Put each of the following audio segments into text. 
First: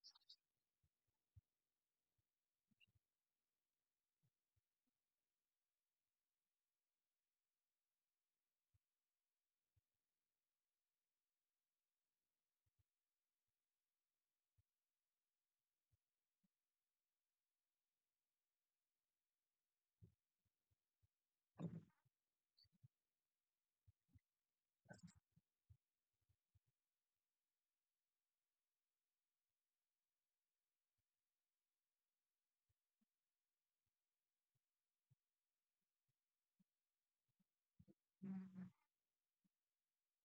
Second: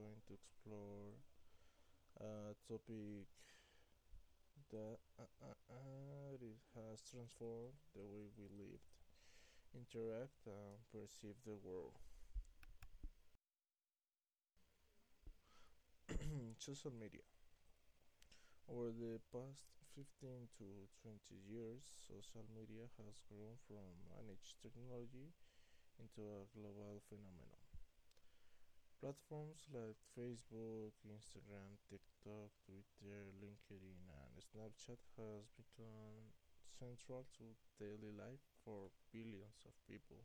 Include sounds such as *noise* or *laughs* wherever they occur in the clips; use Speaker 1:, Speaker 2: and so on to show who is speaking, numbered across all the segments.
Speaker 1: going to explore a topic that it has transformed the way we lived, interact, and perceive the world. In social media. Over the past 15 to 20 years, social media has grown from managed technology into a global phenomenon. Platforms like Facebook, Instagram, TikTok, Twitter, LinkedIn, and Snapchat has become central to daily life for billions of people.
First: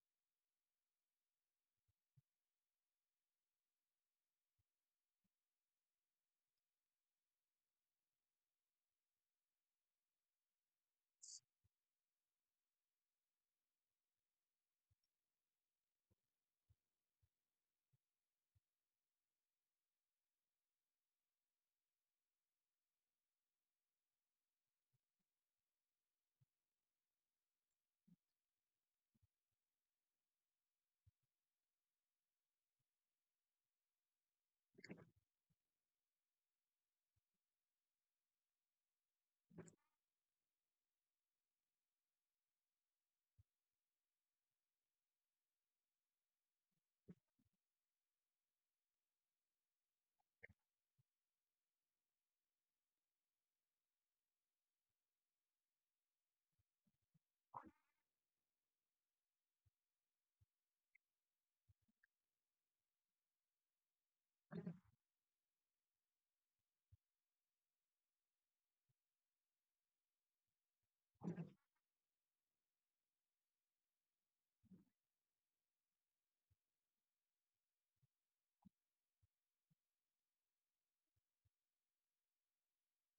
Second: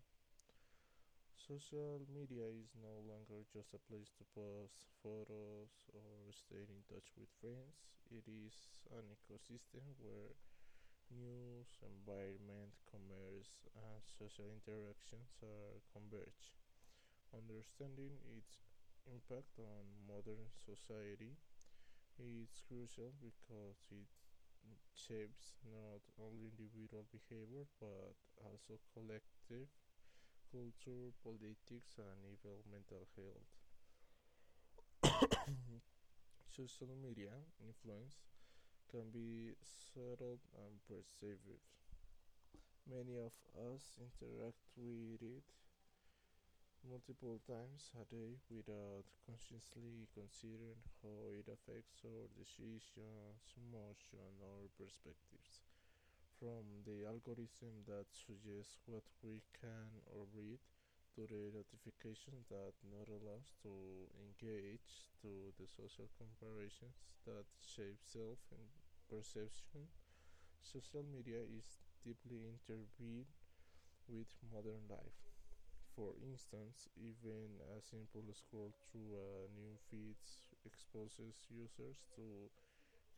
Speaker 1: Social media is no longer just a place to post photos or stay in touch with friends. It is an ecosystem where news, environment, commerce, and social interactions are converged. Understanding its impact on modern society is crucial because it shapes not only individual behavior but also collective culture, politics, and even mental health. Social media influence can be subtle and pervasive. Many of us interact with it multiple times a day without consciously considering how it affects our decisions, emotions, or perspectives. From the algorithm that suggests what we can or read to the notifications that not allows to engage to the social comparisons that shape self and perception. Social media is deeply intervened with modern life. For instance, even a simple scroll through a new feed exposes users to a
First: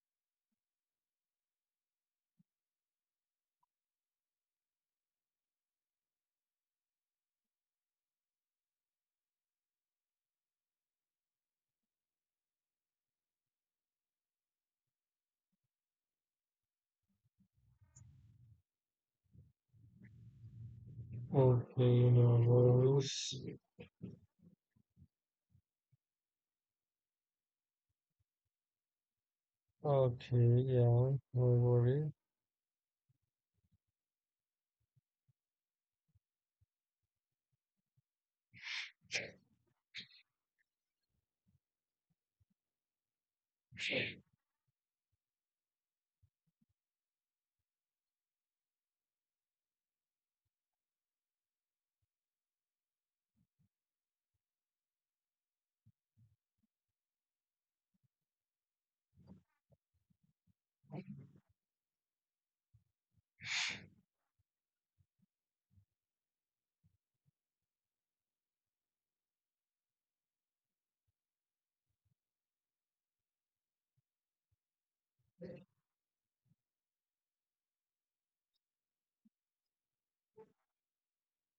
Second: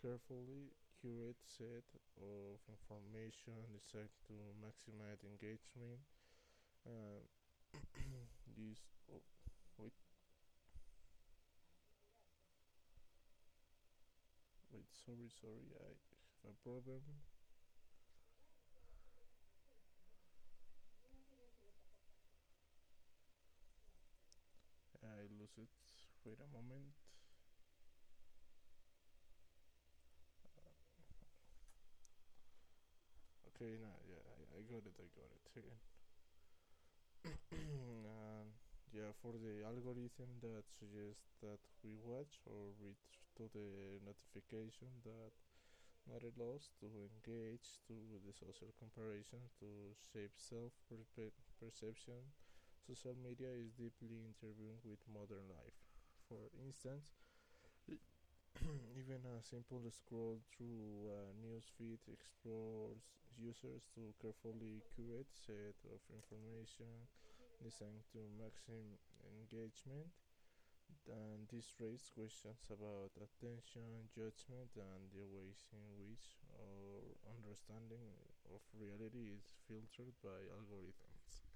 Speaker 1: carefully curated set of information designed to maximize engagement. Uh, this Oh, wait wait, sorry, I have a problem.
Speaker 2: Okay, no worries.
Speaker 1: I lose it. Wait a moment.
Speaker 2: Okay, yeah, no worries.
Speaker 1: Okay, now, yeah, I got it. It. *laughs* And yeah, for the algorithm that suggests that we watch or read to the notification that matter loss to engage to the social comparison to shape self perception, social media is deeply intervened with modern life. For instance, *clears throat* even a simple scroll through a newsfeed explores users to carefully curate set of information designed to maximum engagement. And this raises questions about attention, judgment, and the ways in which our understanding of reality is filtered by algorithms.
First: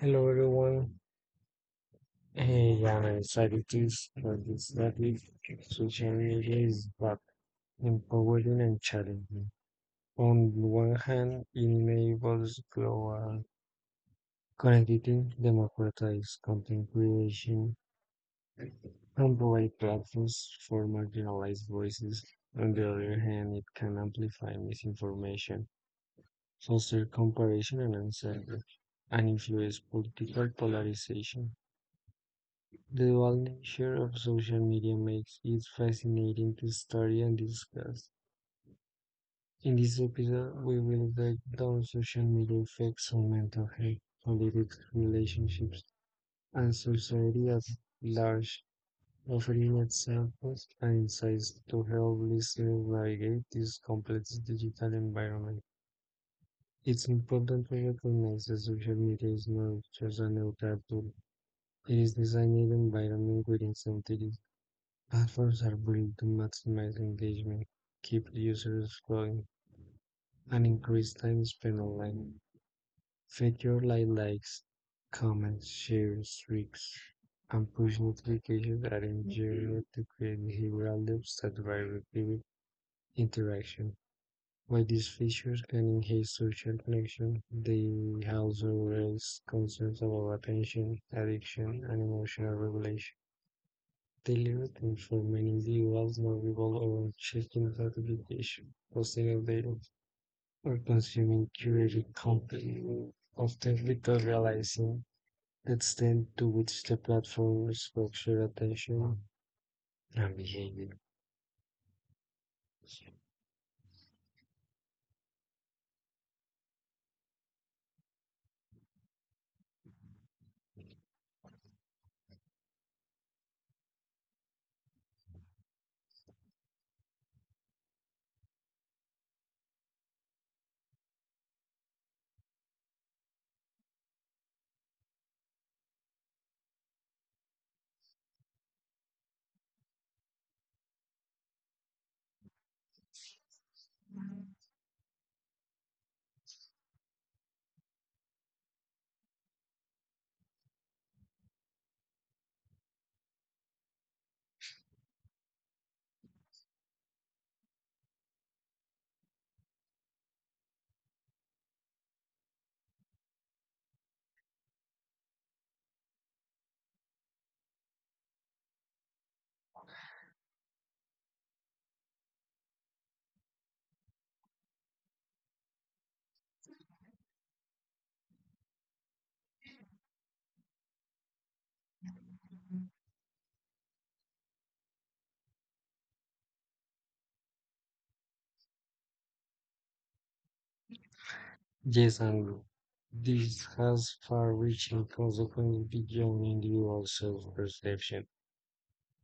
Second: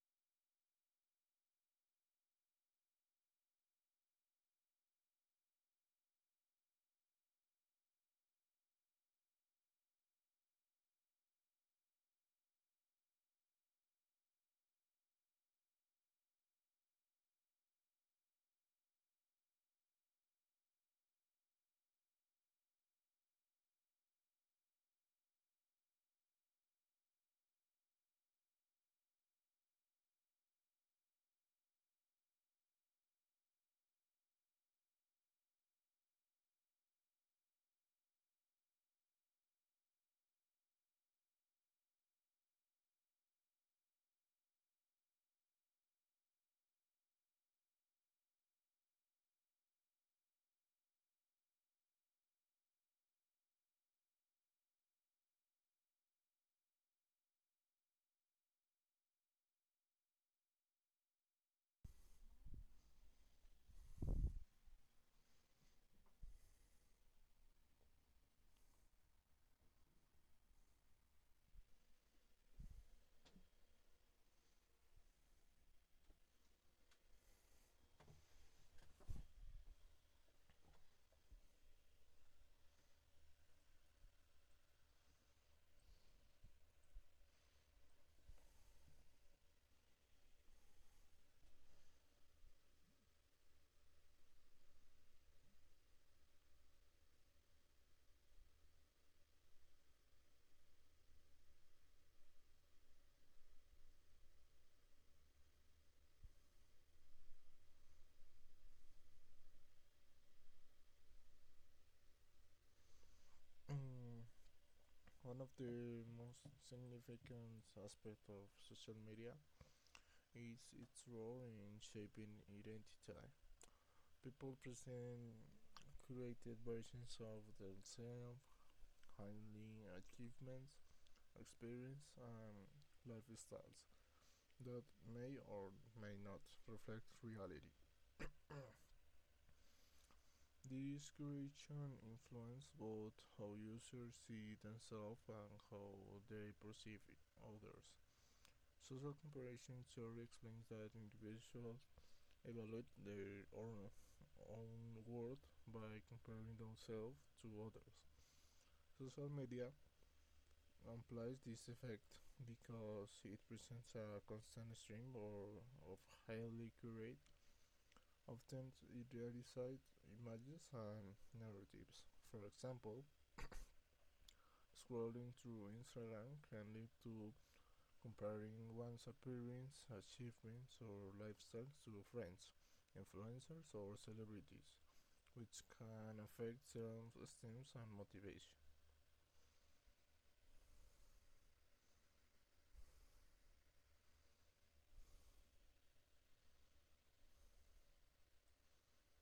Speaker 2: Hello, everyone. Hey, yeah, I'm excited to for this topic. Social media is both empowering and challenging. On the one hand, it enables global connectivity, democratize content creation, and provide platforms for marginalized voices. On the other hand, it can amplify misinformation, social comparison and anxiety, and influence political polarization. The dual nature of social media makes it fascinating to study and discuss. In this episode, we will break down social media effects on mental health, politics, relationships, and society at large, offering examples and insights to help listeners navigate this complex digital environment. It's important to recognize that social media is not just a new platform. It is designed environment with incentives. Platforms are built to maximize engagement, keep users scrolling, and increase time spent online. Features like likes, comments, shares, streaks, and push notifications are engineered to create behavioral loops that drive repeated interaction. By these features can enhance social connection, they also raise concerns about attention, addiction, and emotional regulation. Daily routines for many individuals now revolve around checking gratification, posting updates, or consuming curated content, often without realizing the extent to which the platform is structured attention and behavior.
Speaker 1: *coughs* One of the most significant aspects of social media is its role in shaping identity. People present curated versions of themselves, highlighting achievements, experience, and lifestyles that may or may not reflect reality. This creation influences both how users see themselves and how they perceive others. Social comparison theory explains that individual evaluate their own world by comparing themselves to others. Social media amplifies this effect because it presents a constant stream or of highly curated, often idealized images and narratives. For example, scrolling through Instagram can lead to comparing one's appearance, achievements, or lifestyles to friends, influencers, or celebrities, which can affect self-esteem and motivation.
Speaker 2: Yes, this has far-reaching consequences beyond individual self-perception.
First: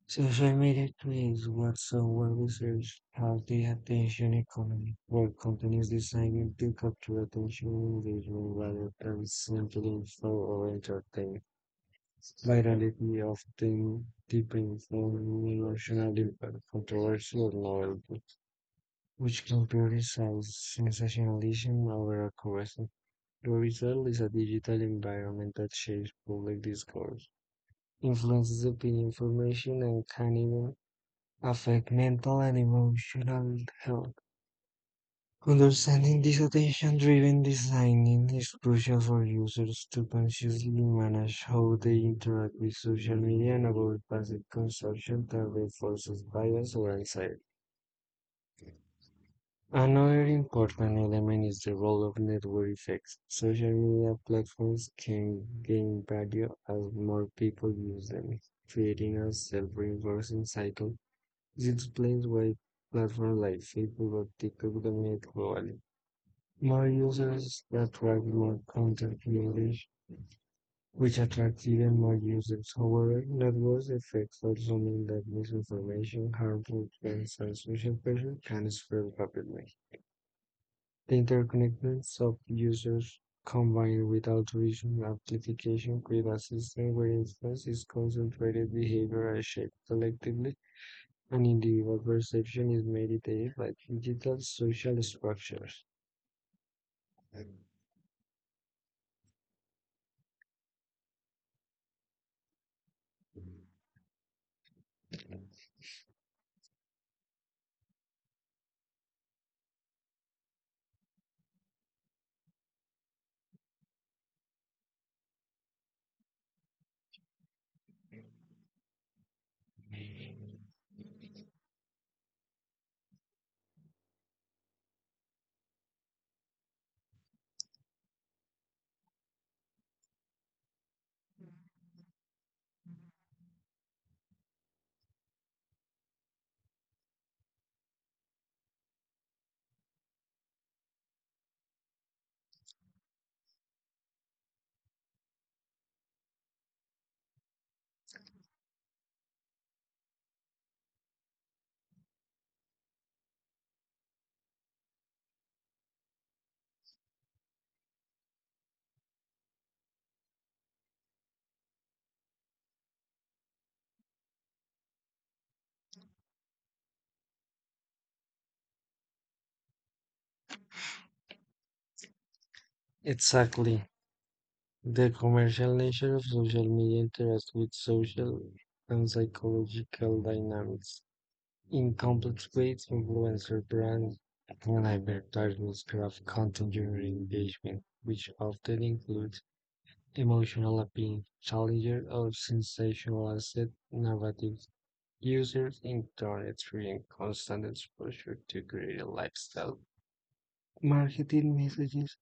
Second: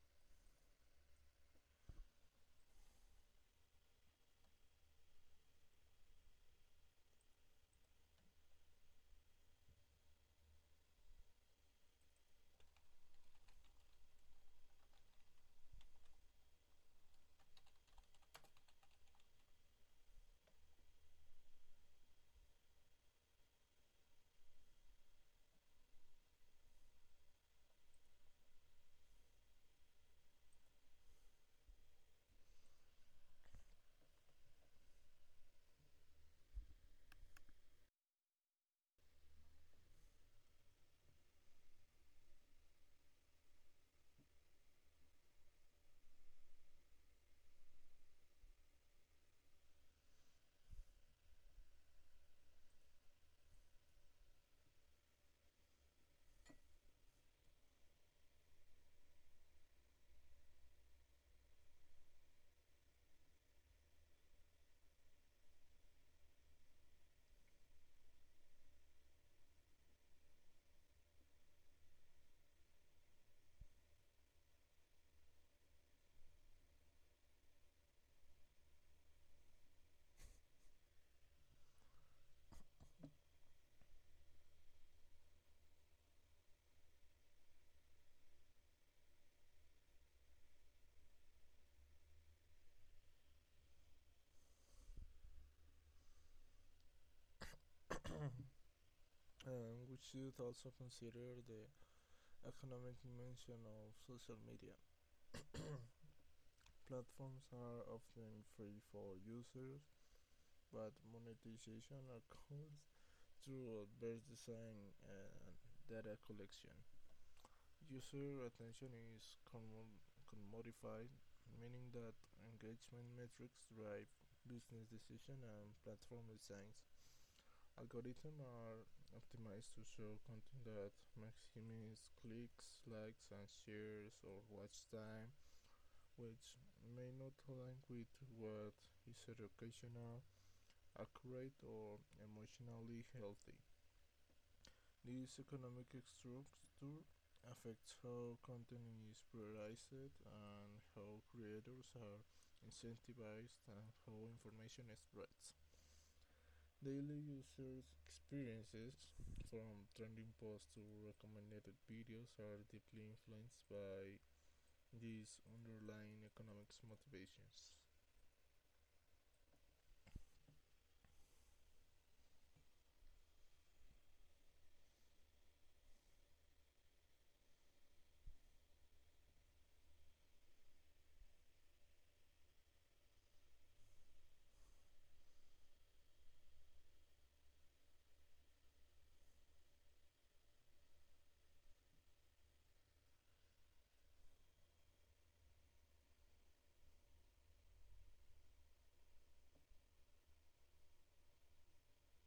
Speaker 2: Social media creates what some well research call the attention economy, where companies design to capture attention and engagement rather than simply info or entertainment. Virality often depends on emotional impact, controversy, or novelty, which can prioritize sensationalism over accuracy. The result is a digital environment that shapes public discourse, influences opinion formation, and can even affect mental and emotional health. Understanding this attention driven designing is crucial for users to consciously manage how they interact with social media and avoid passive consumption that reinforces bias or anxiety. Another important element is the role of network effects. Social media platforms can gain value as more people use them, creating a self-reinforcing cycle. This explains why platforms like Facebook or TikTok dominate globally. More users attract more content creators, which attracts even more users. However, network effects also mean that misinformation, harmful trends, and social pressure can spread rapidly. The interconnectedness of users, combined with altruism, amplification, create a system where influence is concentrated, behavior is shaped collectively, and individual perception is mediated by digital social structures.
Speaker 1: And we should also consider the economic dimension of social media. Platforms are often free for users, but monetization occurs through adverse design and data collection. User attention is commodified, meaning that engagement metrics drive business decisions and platform designs. Algorithms are optimized to show content that maximizes clicks, likes, and shares or watch time, which may not align with what is educational, accurate, or emotionally healthy. This economic structure affects how content is prioritized and how creators are incentivized and how information spreads. Daily users' experiences, from trending posts to recommended videos, are deeply influenced by these underlying economics motivations.
Speaker 2: Exactly. The commercial nature of social media interacts with social and psychological dynamics. In complex ways, influencer brands can advertise craft content during engagement, which often includes emotional appeal, challenges, or sensationalized narratives. Users in turn experience constant exposure to creative lifestyle, marketing messages,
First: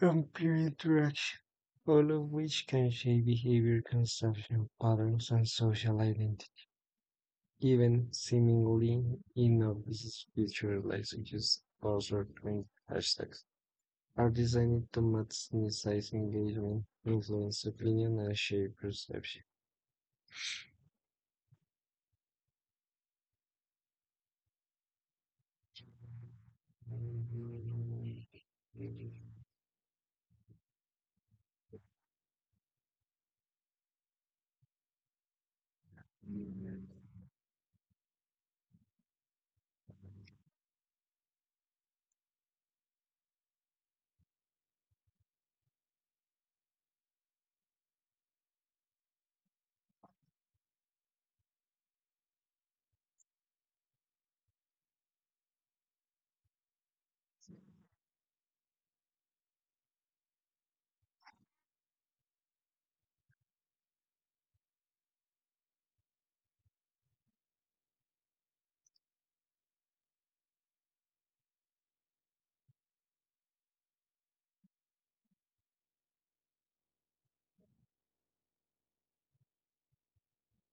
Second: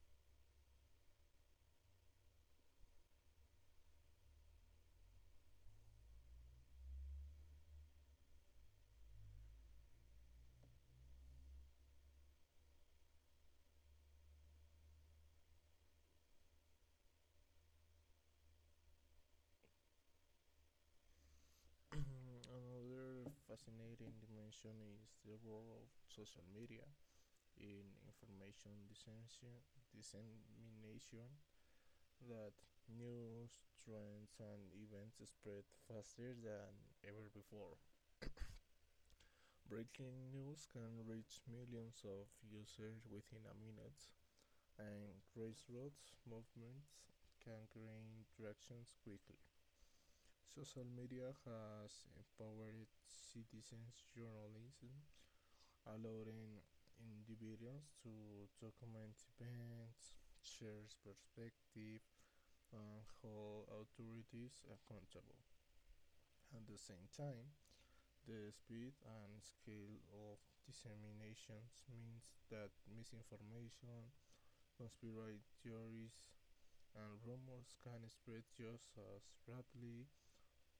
Speaker 2: and peer interaction, all of which can shape behavior, consumption patterns, and social identity. Even seemingly innocuous feature like or short hashtags are designed to maximize engagement, influence opinion, and shape perception.
Speaker 1: *clears throat* Another fascinating dimension is the role of social media in information dissemination that news, trends, and events spread faster than ever before. Breaking news can reach millions of users within a minute, and grassroots movements can gain traction quickly. Social media has empowered citizens' journalism, allowing individuals to document events, share perspective, and hold authorities accountable. At the same time, the speed and scale of disseminations means that misinformation, conspiracy theories, and rumors can spread just as rapidly,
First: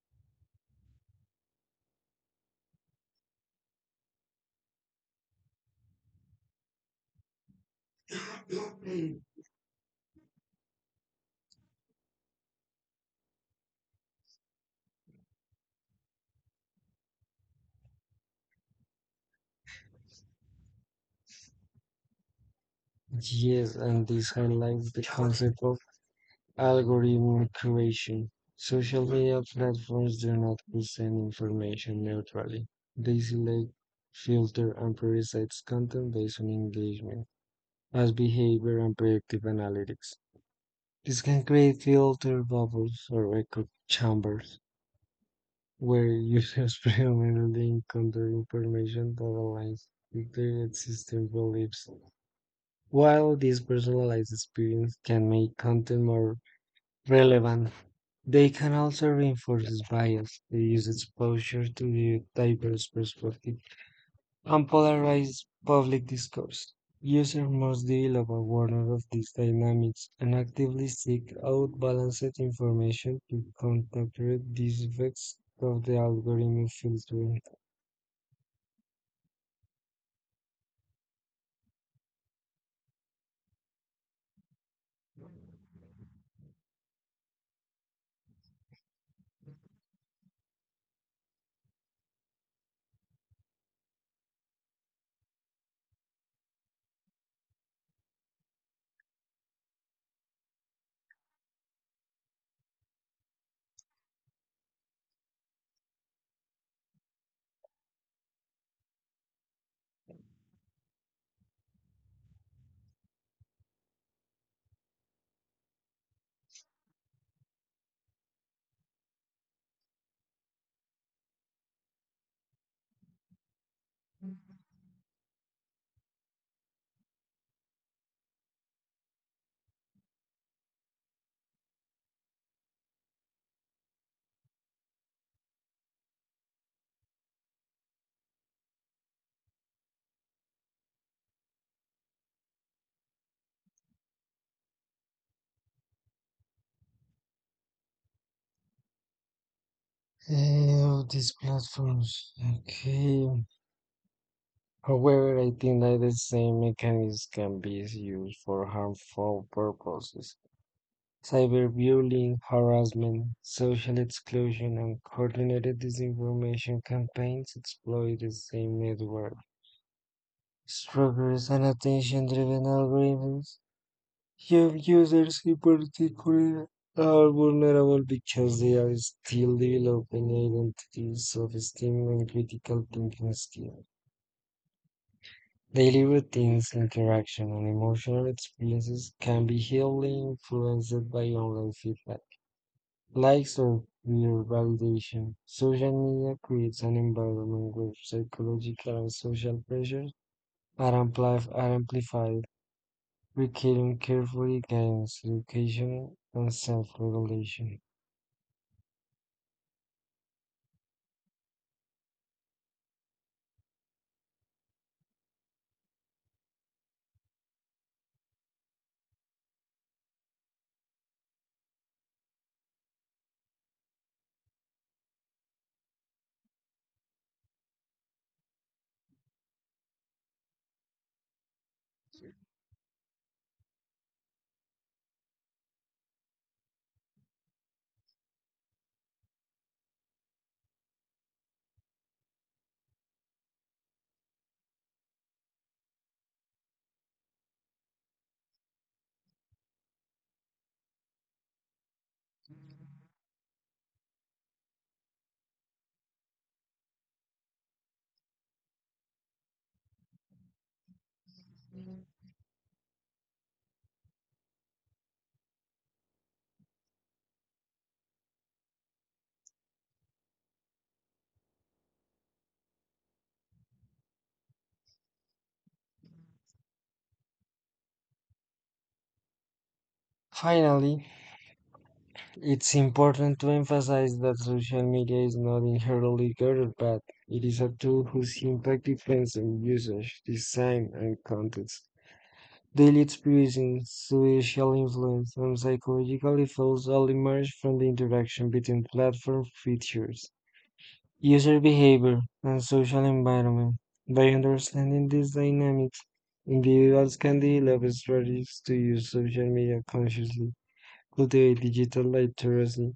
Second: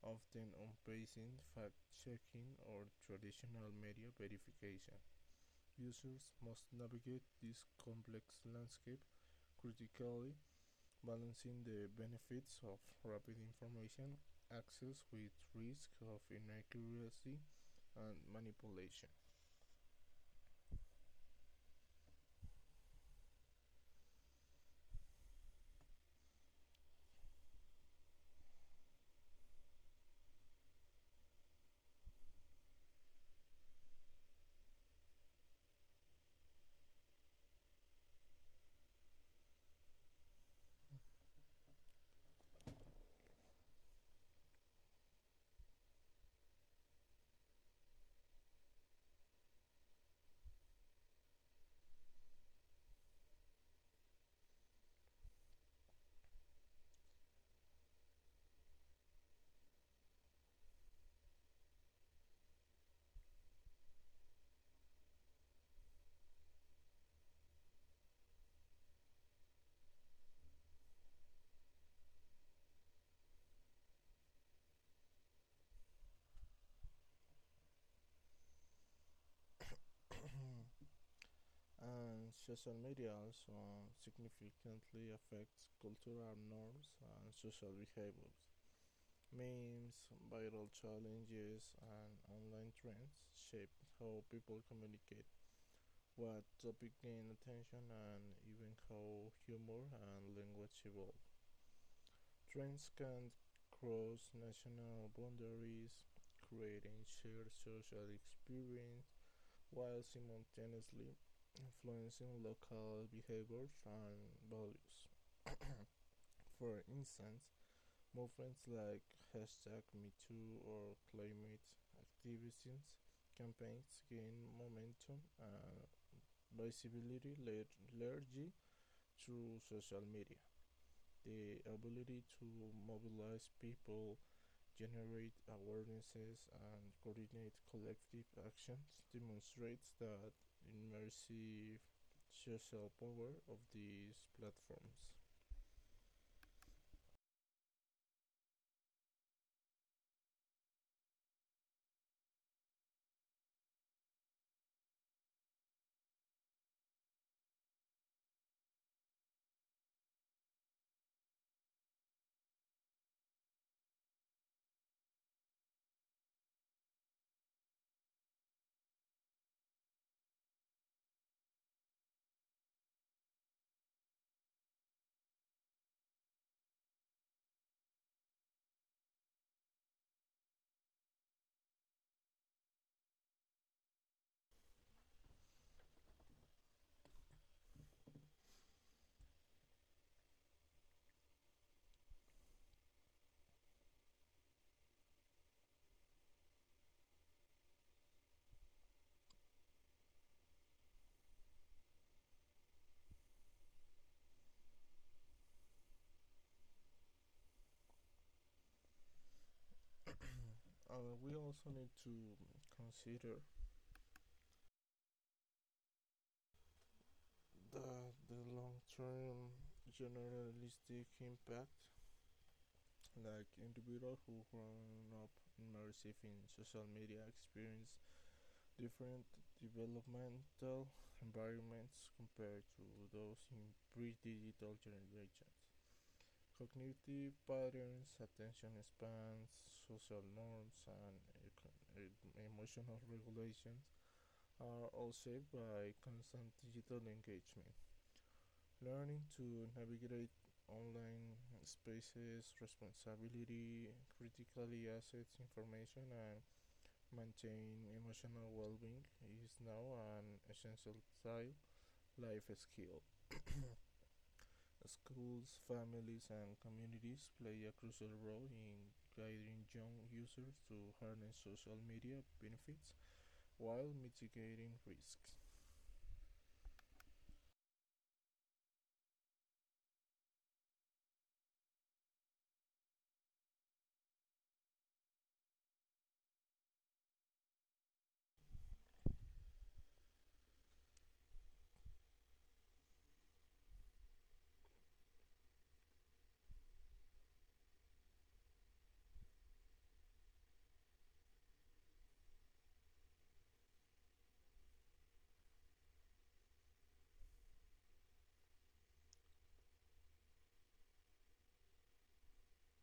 Speaker 1: often outpacing fact-checking or traditional media verification. Users must navigate this complex landscape critically, balancing the benefits of rapid information access with risk of inaccuracy and manipulation.
Speaker 2: Yes, and this highlights the concept of algorithm creation. Social media platforms do not present information neutrally. They select, filter, and prioritize content based on engagement, as behavior and predictive analytics. This can create filter bubbles or echo chambers where users predominantly encounter *laughs* information that aligns with their existing beliefs. While this personalized experience can make content more relevant, they can also reinforce bias. They use exposure to the diverse perspectives and polarize public discourse. Users must develop awareness of these dynamics and actively seek out balanced information to counter these effects of the algorithm filtering
Speaker 1: *coughs* And social media also significantly affects cultural norms and social behaviors. Memes, viral challenges, and online trends shape how people communicate, what topic gain attention, and even how humor and language evolve. Trends can cross national boundaries, creating shared social experience while simultaneously influencing local behaviors and values. For instance, movements like hashtag MeToo or climate activism campaigns gain momentum and visibility largely through social media. The ability to mobilize people generate awarenesses, and coordinate collective actions demonstrates that immersive social power of these platforms.
Speaker 2: of these platforms. Okay. However, I think that the same mechanism can be used for harmful purposes. Cyberbullying, harassment, social exclusion, and coordinated disinformation campaigns exploit the same network structures and attention-driven algorithms. Young users in particular are vulnerable because they are still developing identities, self-esteem, and critical thinking skills. Daily routines, interaction, and emotional experiences can be heavily influenced by online feedback like circular validation. Social media creates an environment where psychological and social pressures are amplified, requiring careful guidance, education, and self-regulation.
Speaker 1: We also need to consider the, the long-term generalistic impact like individuals who grown up immersive in social media experience different developmental environments compared to those in pre-digital generations. Cognitive patterns, attention spans, social norms, and e- emotional regulations are all shaped by constant digital engagement. Learning to navigate online spaces, responsibility, critically assess information, and maintain emotional well-being is now an essential child life skill. Schools, families, and communities play a crucial role in guiding young users to harness social media benefits while mitigating risks.
Speaker 2: Finally, it's important to emphasize that social media is not inherently good or bad. It is a tool whose impact depends on usage, design, and context. Daily experiences, social influence, and psychological effects all emerge from the interaction between platform features, user behavior, and social environment. By understanding these dynamics, individuals can develop strategies to use social media consciously, cultivate digital literacy,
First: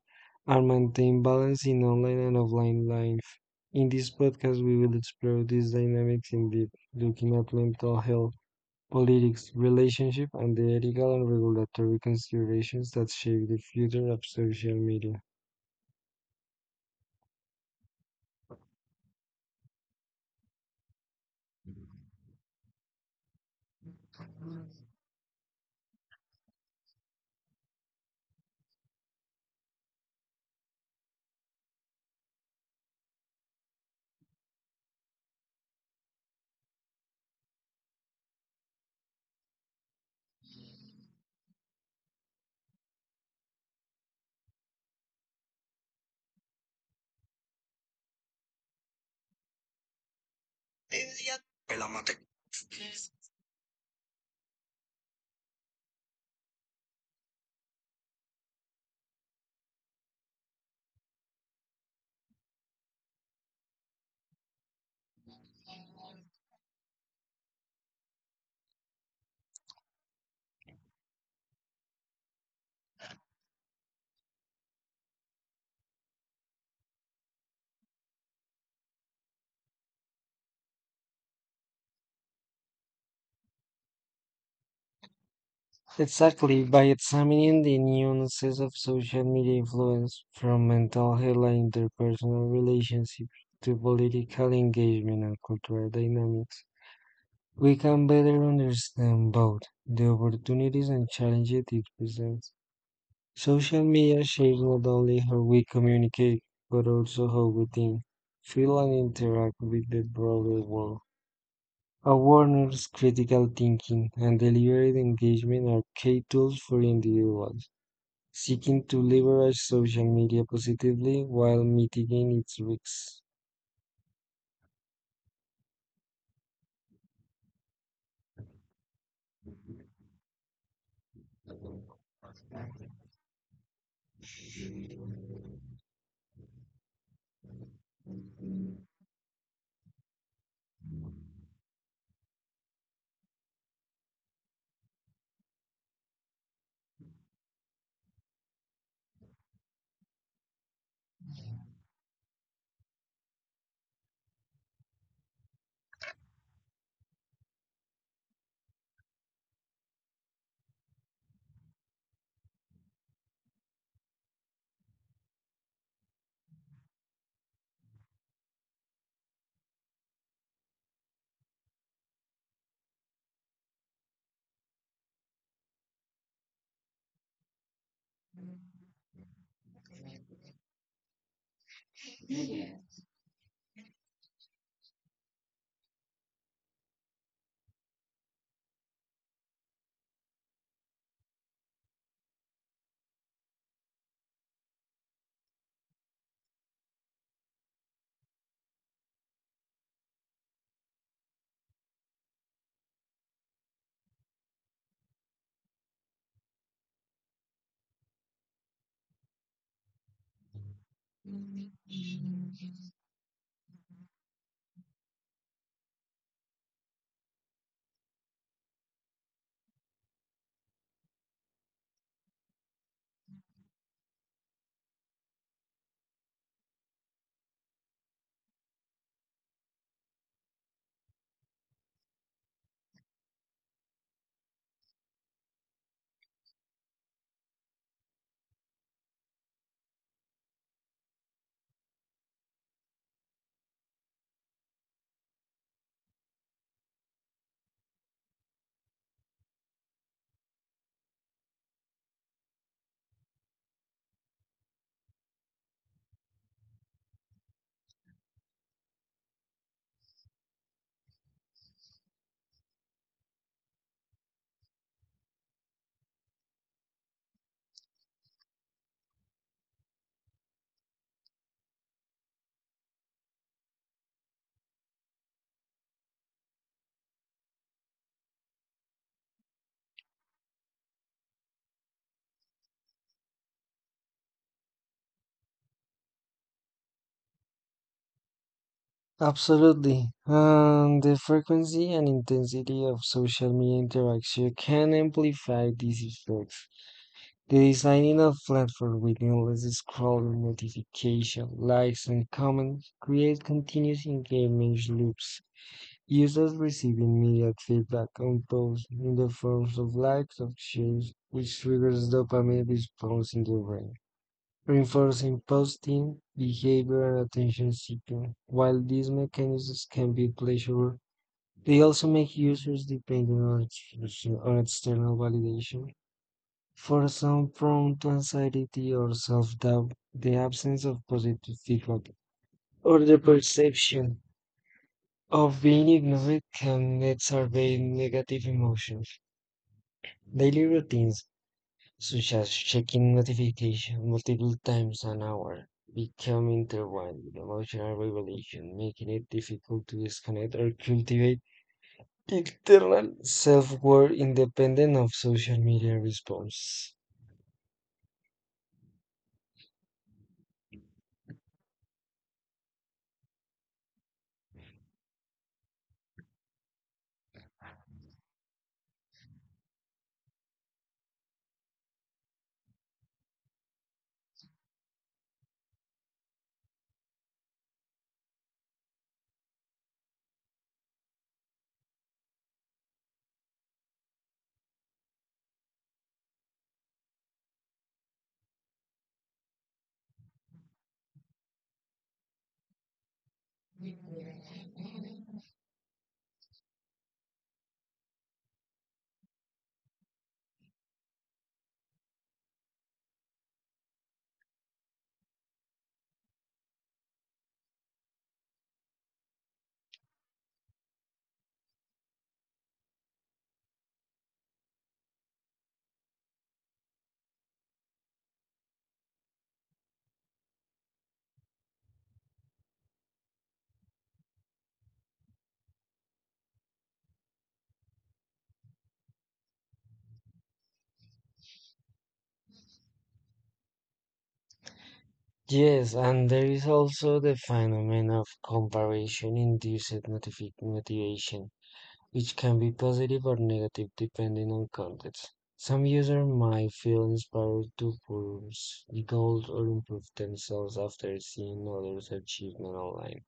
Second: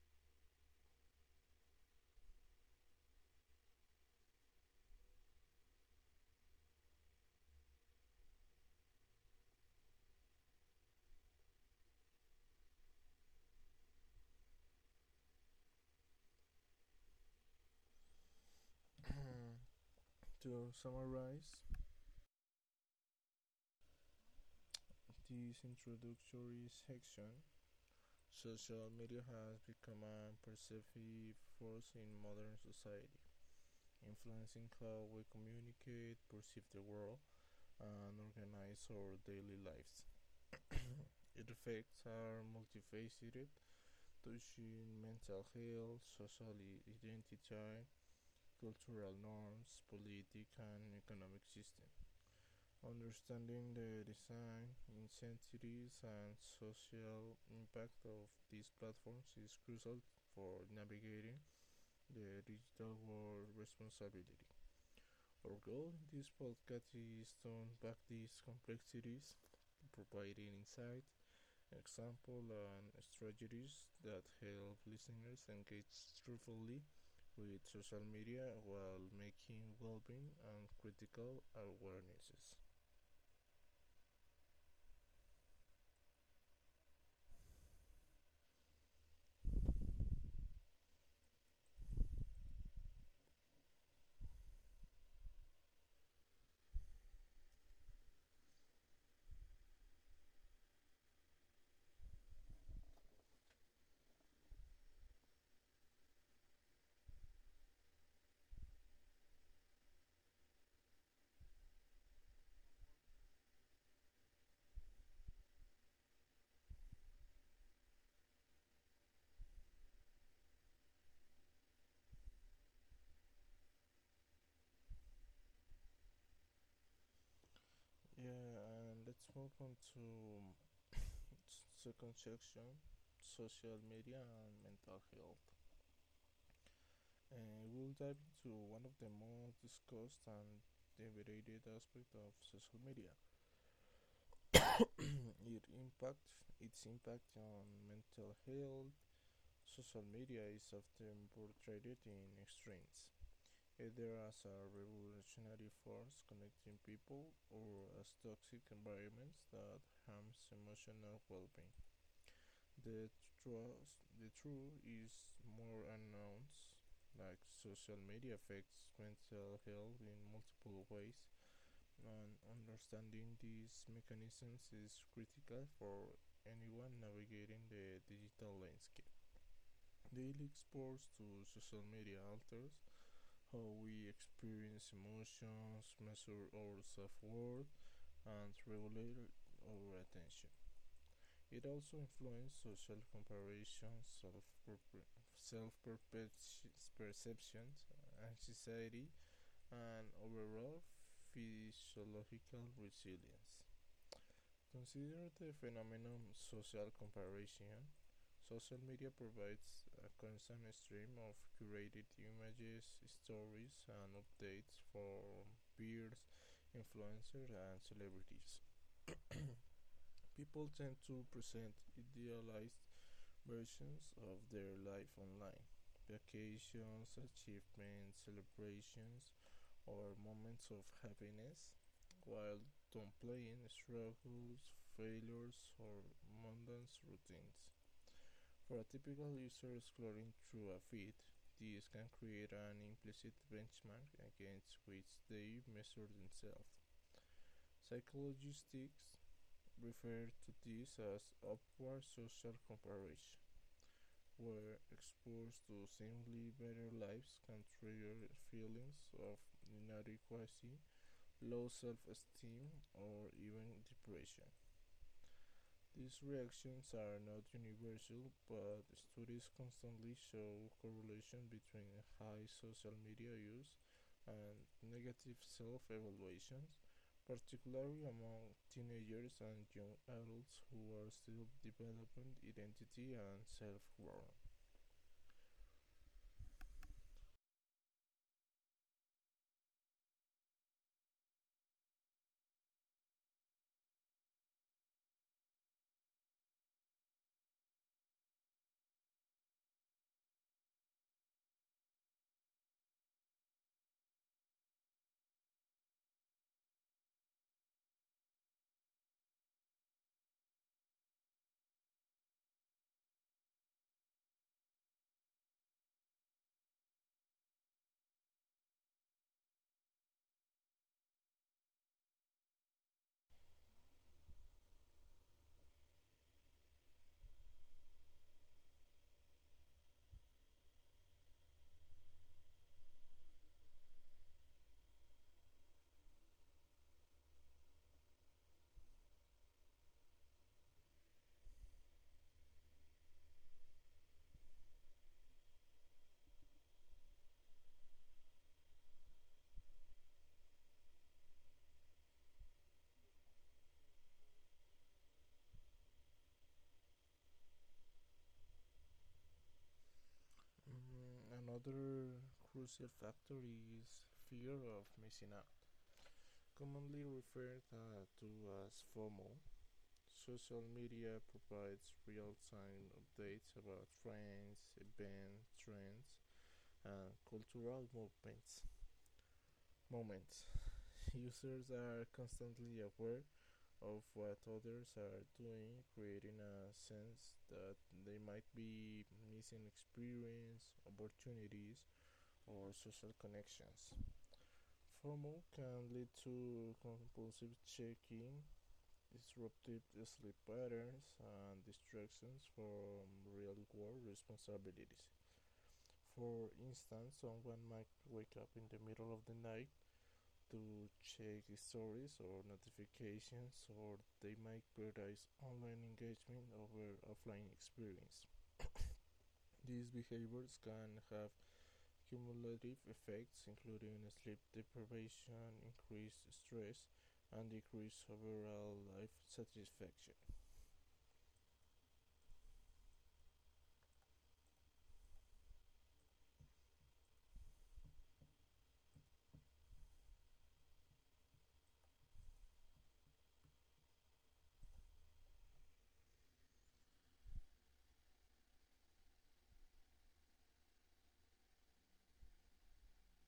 Speaker 2: and maintain balance in online and offline life. In this podcast, we will explore these dynamics in depth, looking at mental health, politics, relationship, and the ethical and regulatory considerations that shape the future of social media.
Speaker 1: To summarize this introductory section, social media has become a pervasive force in modern society, influencing how we communicate, perceive the world, and organize our daily lives. Its effects are multifaceted, touching mental health, social identity, cultural norms, political and economic systems. Understanding the design, incentives, and social impact of these platforms is crucial for navigating the digital world responsibility. Our goal in this podcast is to unpack these complexities, providing insight, examples and strategies that help listeners engage truthfully with social media while making well-being and critical awarenesses.
Speaker 2: Exactly, by examining the nuances of social media influence, from mental health and interpersonal relationships to political engagement and cultural dynamics, we can better understand both the opportunities and challenges it presents. Social media shapes not only how we communicate, but also how we think, feel, and interact with the broader world. Awareness, critical thinking, and deliberate engagement are key tools for individuals seeking to leverage social media positively while mitigating its risks.
Speaker 1: Yeah, and let's move on to second section, social media and mental health. And we'll dive into one of the most discussed and debated aspect of social media. It impact Its impact on mental health, social media is often portrayed in extremes, either as a revolutionary force connecting people or as toxic environments that harms emotional well-being. The truth, the truth is more unknown, like social media affects mental health in multiple ways, and understanding these mechanisms is critical for anyone navigating the digital landscape. Daily exposure to social media alters how we experience emotions, measure our self worth, and regulate our attention. It also influences social comparisons, self perceptions, anxiety, and overall physiological resilience. Consider the phenomenon social comparison. Social media provides a constant stream of curated images, stories, and updates for peers, influencers, and celebrities. People tend to present idealized versions of their life online vacations, achievements, celebrations, or moments of happiness, while downplaying struggles, failures, or mundane routines. For a typical user exploring through a feed, this can create an implicit benchmark against which they measure themselves. Psychologists refer to this as upward social comparison, where exposed to seemingly better lives can trigger feelings of inadequacy low self-esteem, or even depression. These reactions are not universal, but studies constantly show correlation between high social media use and negative self-evaluations, particularly among teenagers and young adults who are still developing identity and self-worth.
Speaker 2: Absolutely. And the frequency and intensity of social media interaction can amplify these effects. The designing of platforms with endless scrolling, notification, likes, and comments creates continuous engagement loops. Users receiving immediate feedback on posts in the forms of likes or shares, which triggers dopamine response in the brain, reinforcing posting behavior and attention seeking. While these mechanisms can be pleasurable, they also make users dependent on external validation for some prone to anxiety or self-doubt, the absence of positive feedback or the perception of being ignored can exacerbate negative emotions. Daily routines, such as checking notifications multiple times an hour, become intertwined with emotional regulation, making it difficult to disconnect or cultivate internal self-worth independent of social media response.
Speaker 1: Mm, another crucial factor is fear of missing out. Commonly referred to as FOMO, social media provides real-time updates about trends, events, trends, and cultural movements. Moments. Users are constantly aware of what others are doing, creating a sense that they might be missing experience, opportunities, or social connections. FOMO can lead to compulsive checking disruptive sleep patterns, and distractions from real world responsibilities. For instance, someone might wake up in the middle of the night to check stories or notifications, or they might prioritize online engagement over offline experience. These behaviors can have cumulative effects, including sleep deprivation, increased stress, and decreased overall life satisfaction.
Speaker 2: Yes, and there is also the phenomenon of comparison-induced motivation, which can be positive or negative depending on context. Some users might feel inspired to pursue goals or improve themselves after seeing others' achievement online,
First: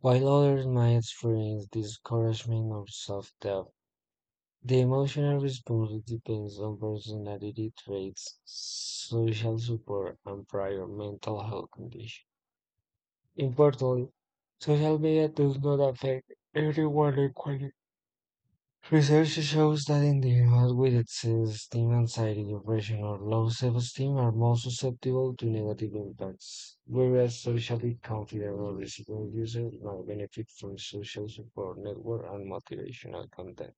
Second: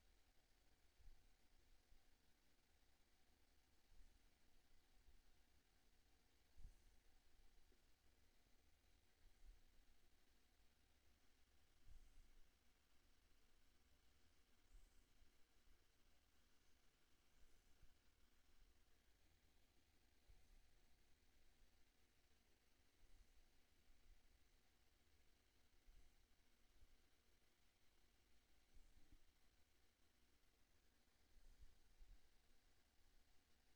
Speaker 2: while others might experience discouragement or self-doubt. The emotional response depends on personality traits, social support, and prior mental health conditions. Importantly, social media does not affect everyone equally. Research shows that individuals with existing anxiety, depression, or low self-esteem are more susceptible to negative impacts, whereas socially confident or resilient users may benefit from social support network and motivational content.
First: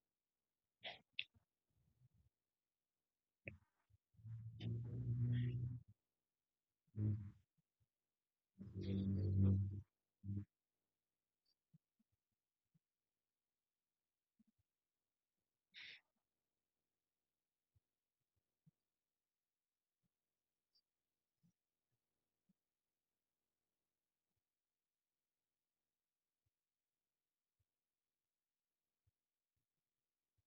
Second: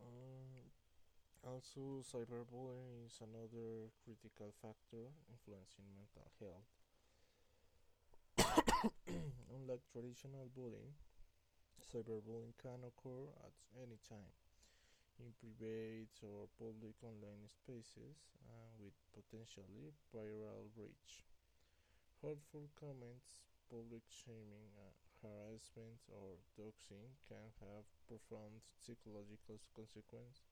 Speaker 1: Um, Also, cyberbullying is another critical factor influencing mental health. *clears throat* Unlike traditional bullying, cyberbullying can occur at any time in private or public online spaces and with potentially viral reach. Hurtful comments, public shaming, harassment, or doxing can have profound psychological consequences,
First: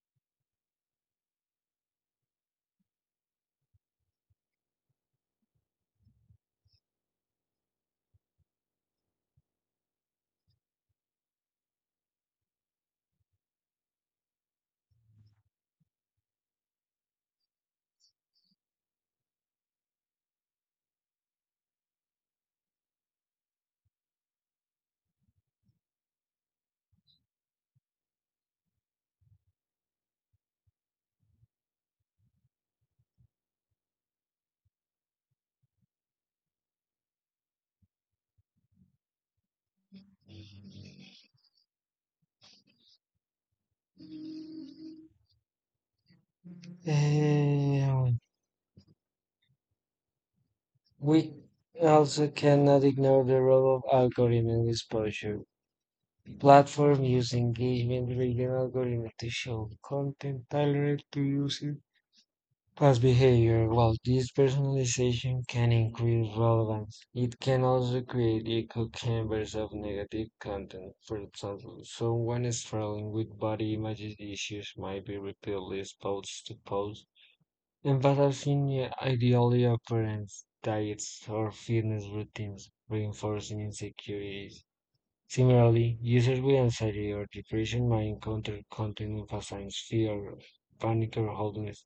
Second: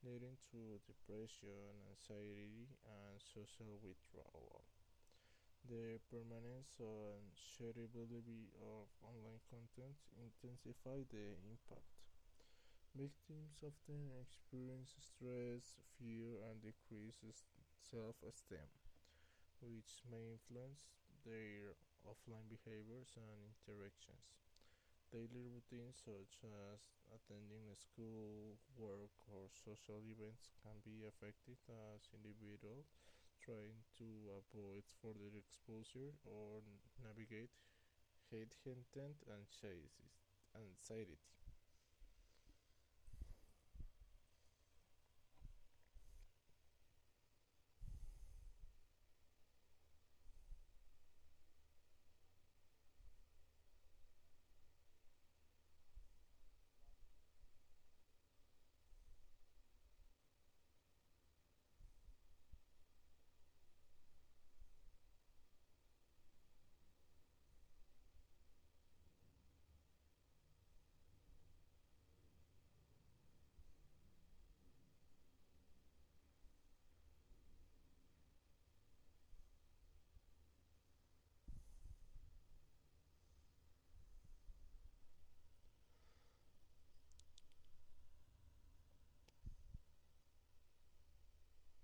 Speaker 1: leading to depression, anxiety, and social withdrawal. The permanence and shareability of online content intensify the impact. Victims often experience stress, fear, and decreased self esteem, which may influence their offline behaviors and interactions. Daily routines such as attending school, work, or social events can be affected as individuals trying to avoid further exposure or navigate hate content and chases anxiety.
Speaker 2: Um, we also cannot ignore the role of algorithm exposure. Platform use engagement-driven algorithm to show content tailored to user past behavior. While this personalization can increase relevance, it can also create echo chambers of negative content. For example, someone struggling with body image issues might be repeatedly exposed to posts emphasizing ideally appearance, diets, or fitness routines, reinforcing insecurities. Similarly, users with anxiety or depression might encounter content that assigns fear, panic, or hopelessness.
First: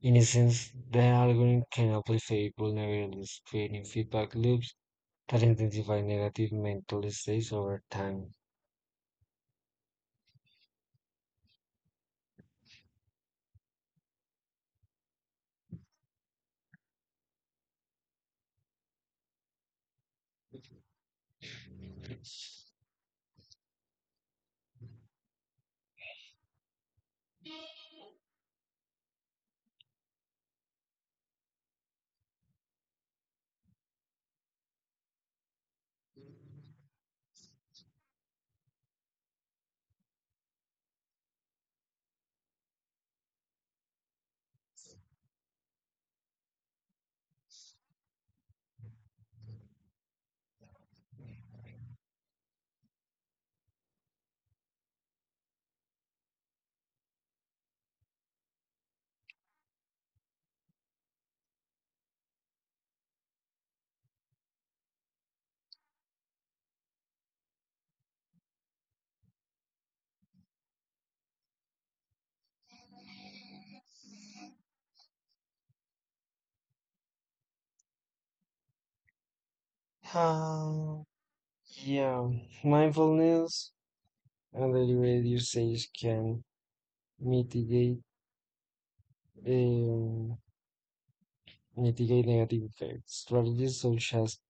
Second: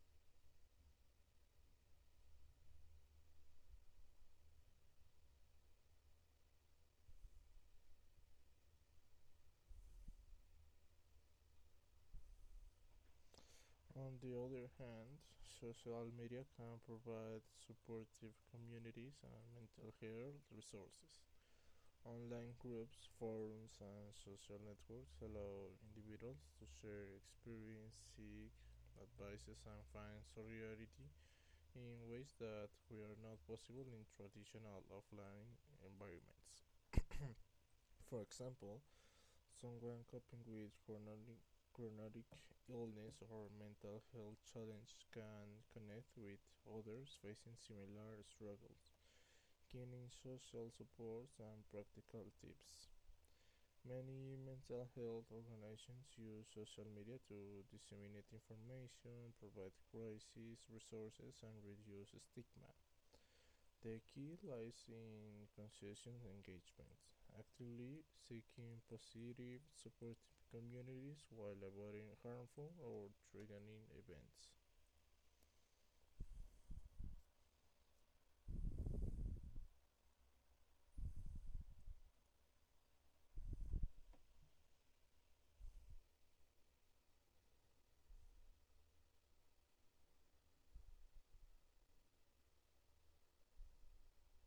Speaker 2: In essence, the algorithm can amplify vulnerabilities, creating feedback loops that intensify negative mental states over time.
Speaker 1: On the other hand, social media can provide supportive communities and mental health resources. Online groups, forums, and social networks allow individuals to share experience, seek advices, and find solidarity in ways that were not possible in traditional offline environments. For example, someone coping with chronic illness or mental health challenge can connect with others facing similar struggles, gaining social supports and practical tips. Many mental health organizations use social media to disseminate information, provide crisis resources, and reduce stigma. The key lies in conscious engagement, actively seeking positive, supportive communities while avoiding harmful or triggering events.
Speaker 2: Um, yeah, Mindfulness and deliberate usage can mitigate um, mitigate negative effects. Strategies such as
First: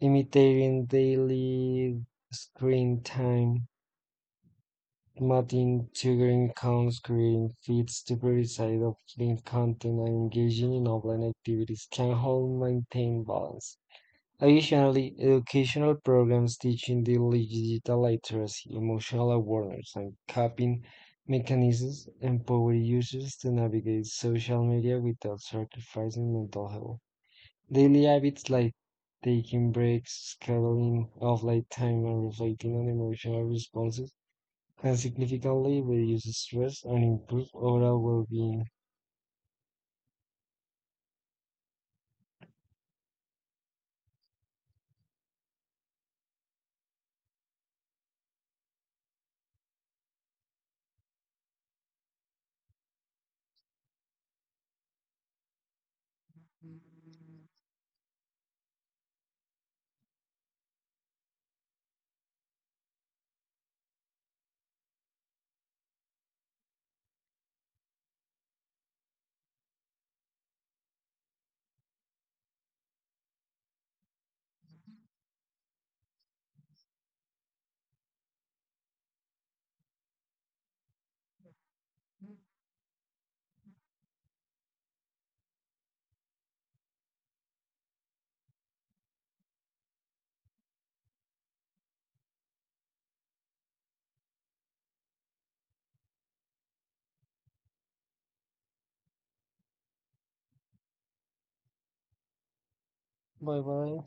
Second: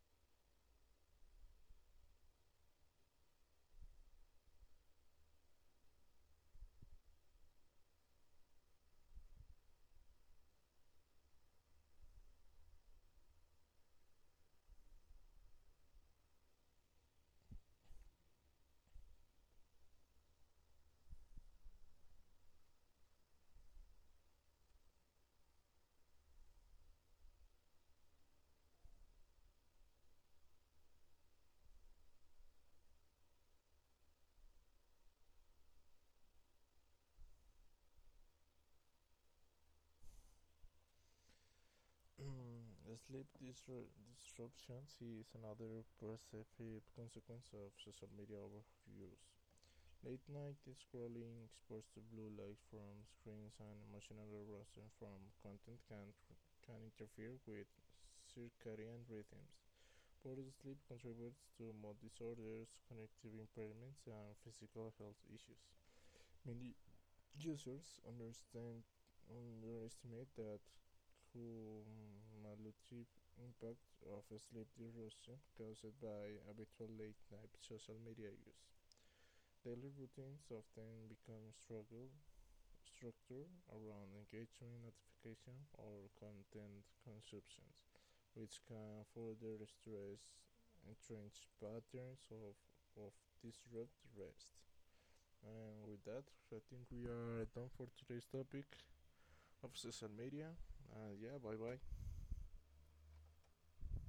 Speaker 2: limiting daily screen time, mapping triggering count screen feeds to precise of screen content and engaging in offline activities can help maintain balance. Additionally, educational programs teaching daily digital literacy, emotional awareness, and coping mechanisms empower users to navigate social media without sacrificing mental health. Daily habits like taking breaks, scheduling off light time, and reflecting on emotional responses can significantly reduce stress and improve overall well-being.
Speaker 1: *clears throat* Sleep disruptions is another perceived consequence of social media overuse. Late night scrolling exposed to blue light from screens and emotional arousal from content can interfere with circadian rhythms. Poor sleep contributes to mood disorders, cognitive impairments, and physical health issues. Many users understand underestimate that cumulative impact of sleep disruption caused by habitual late night social media use. Daily routines often become struggle structured around engagement notification or content consumptions, which can further stress entrenched patterns of disrupt rest. And with that, I think we are done for today's topic of social media. And yeah, bye bye.
Speaker 2: Bye bye.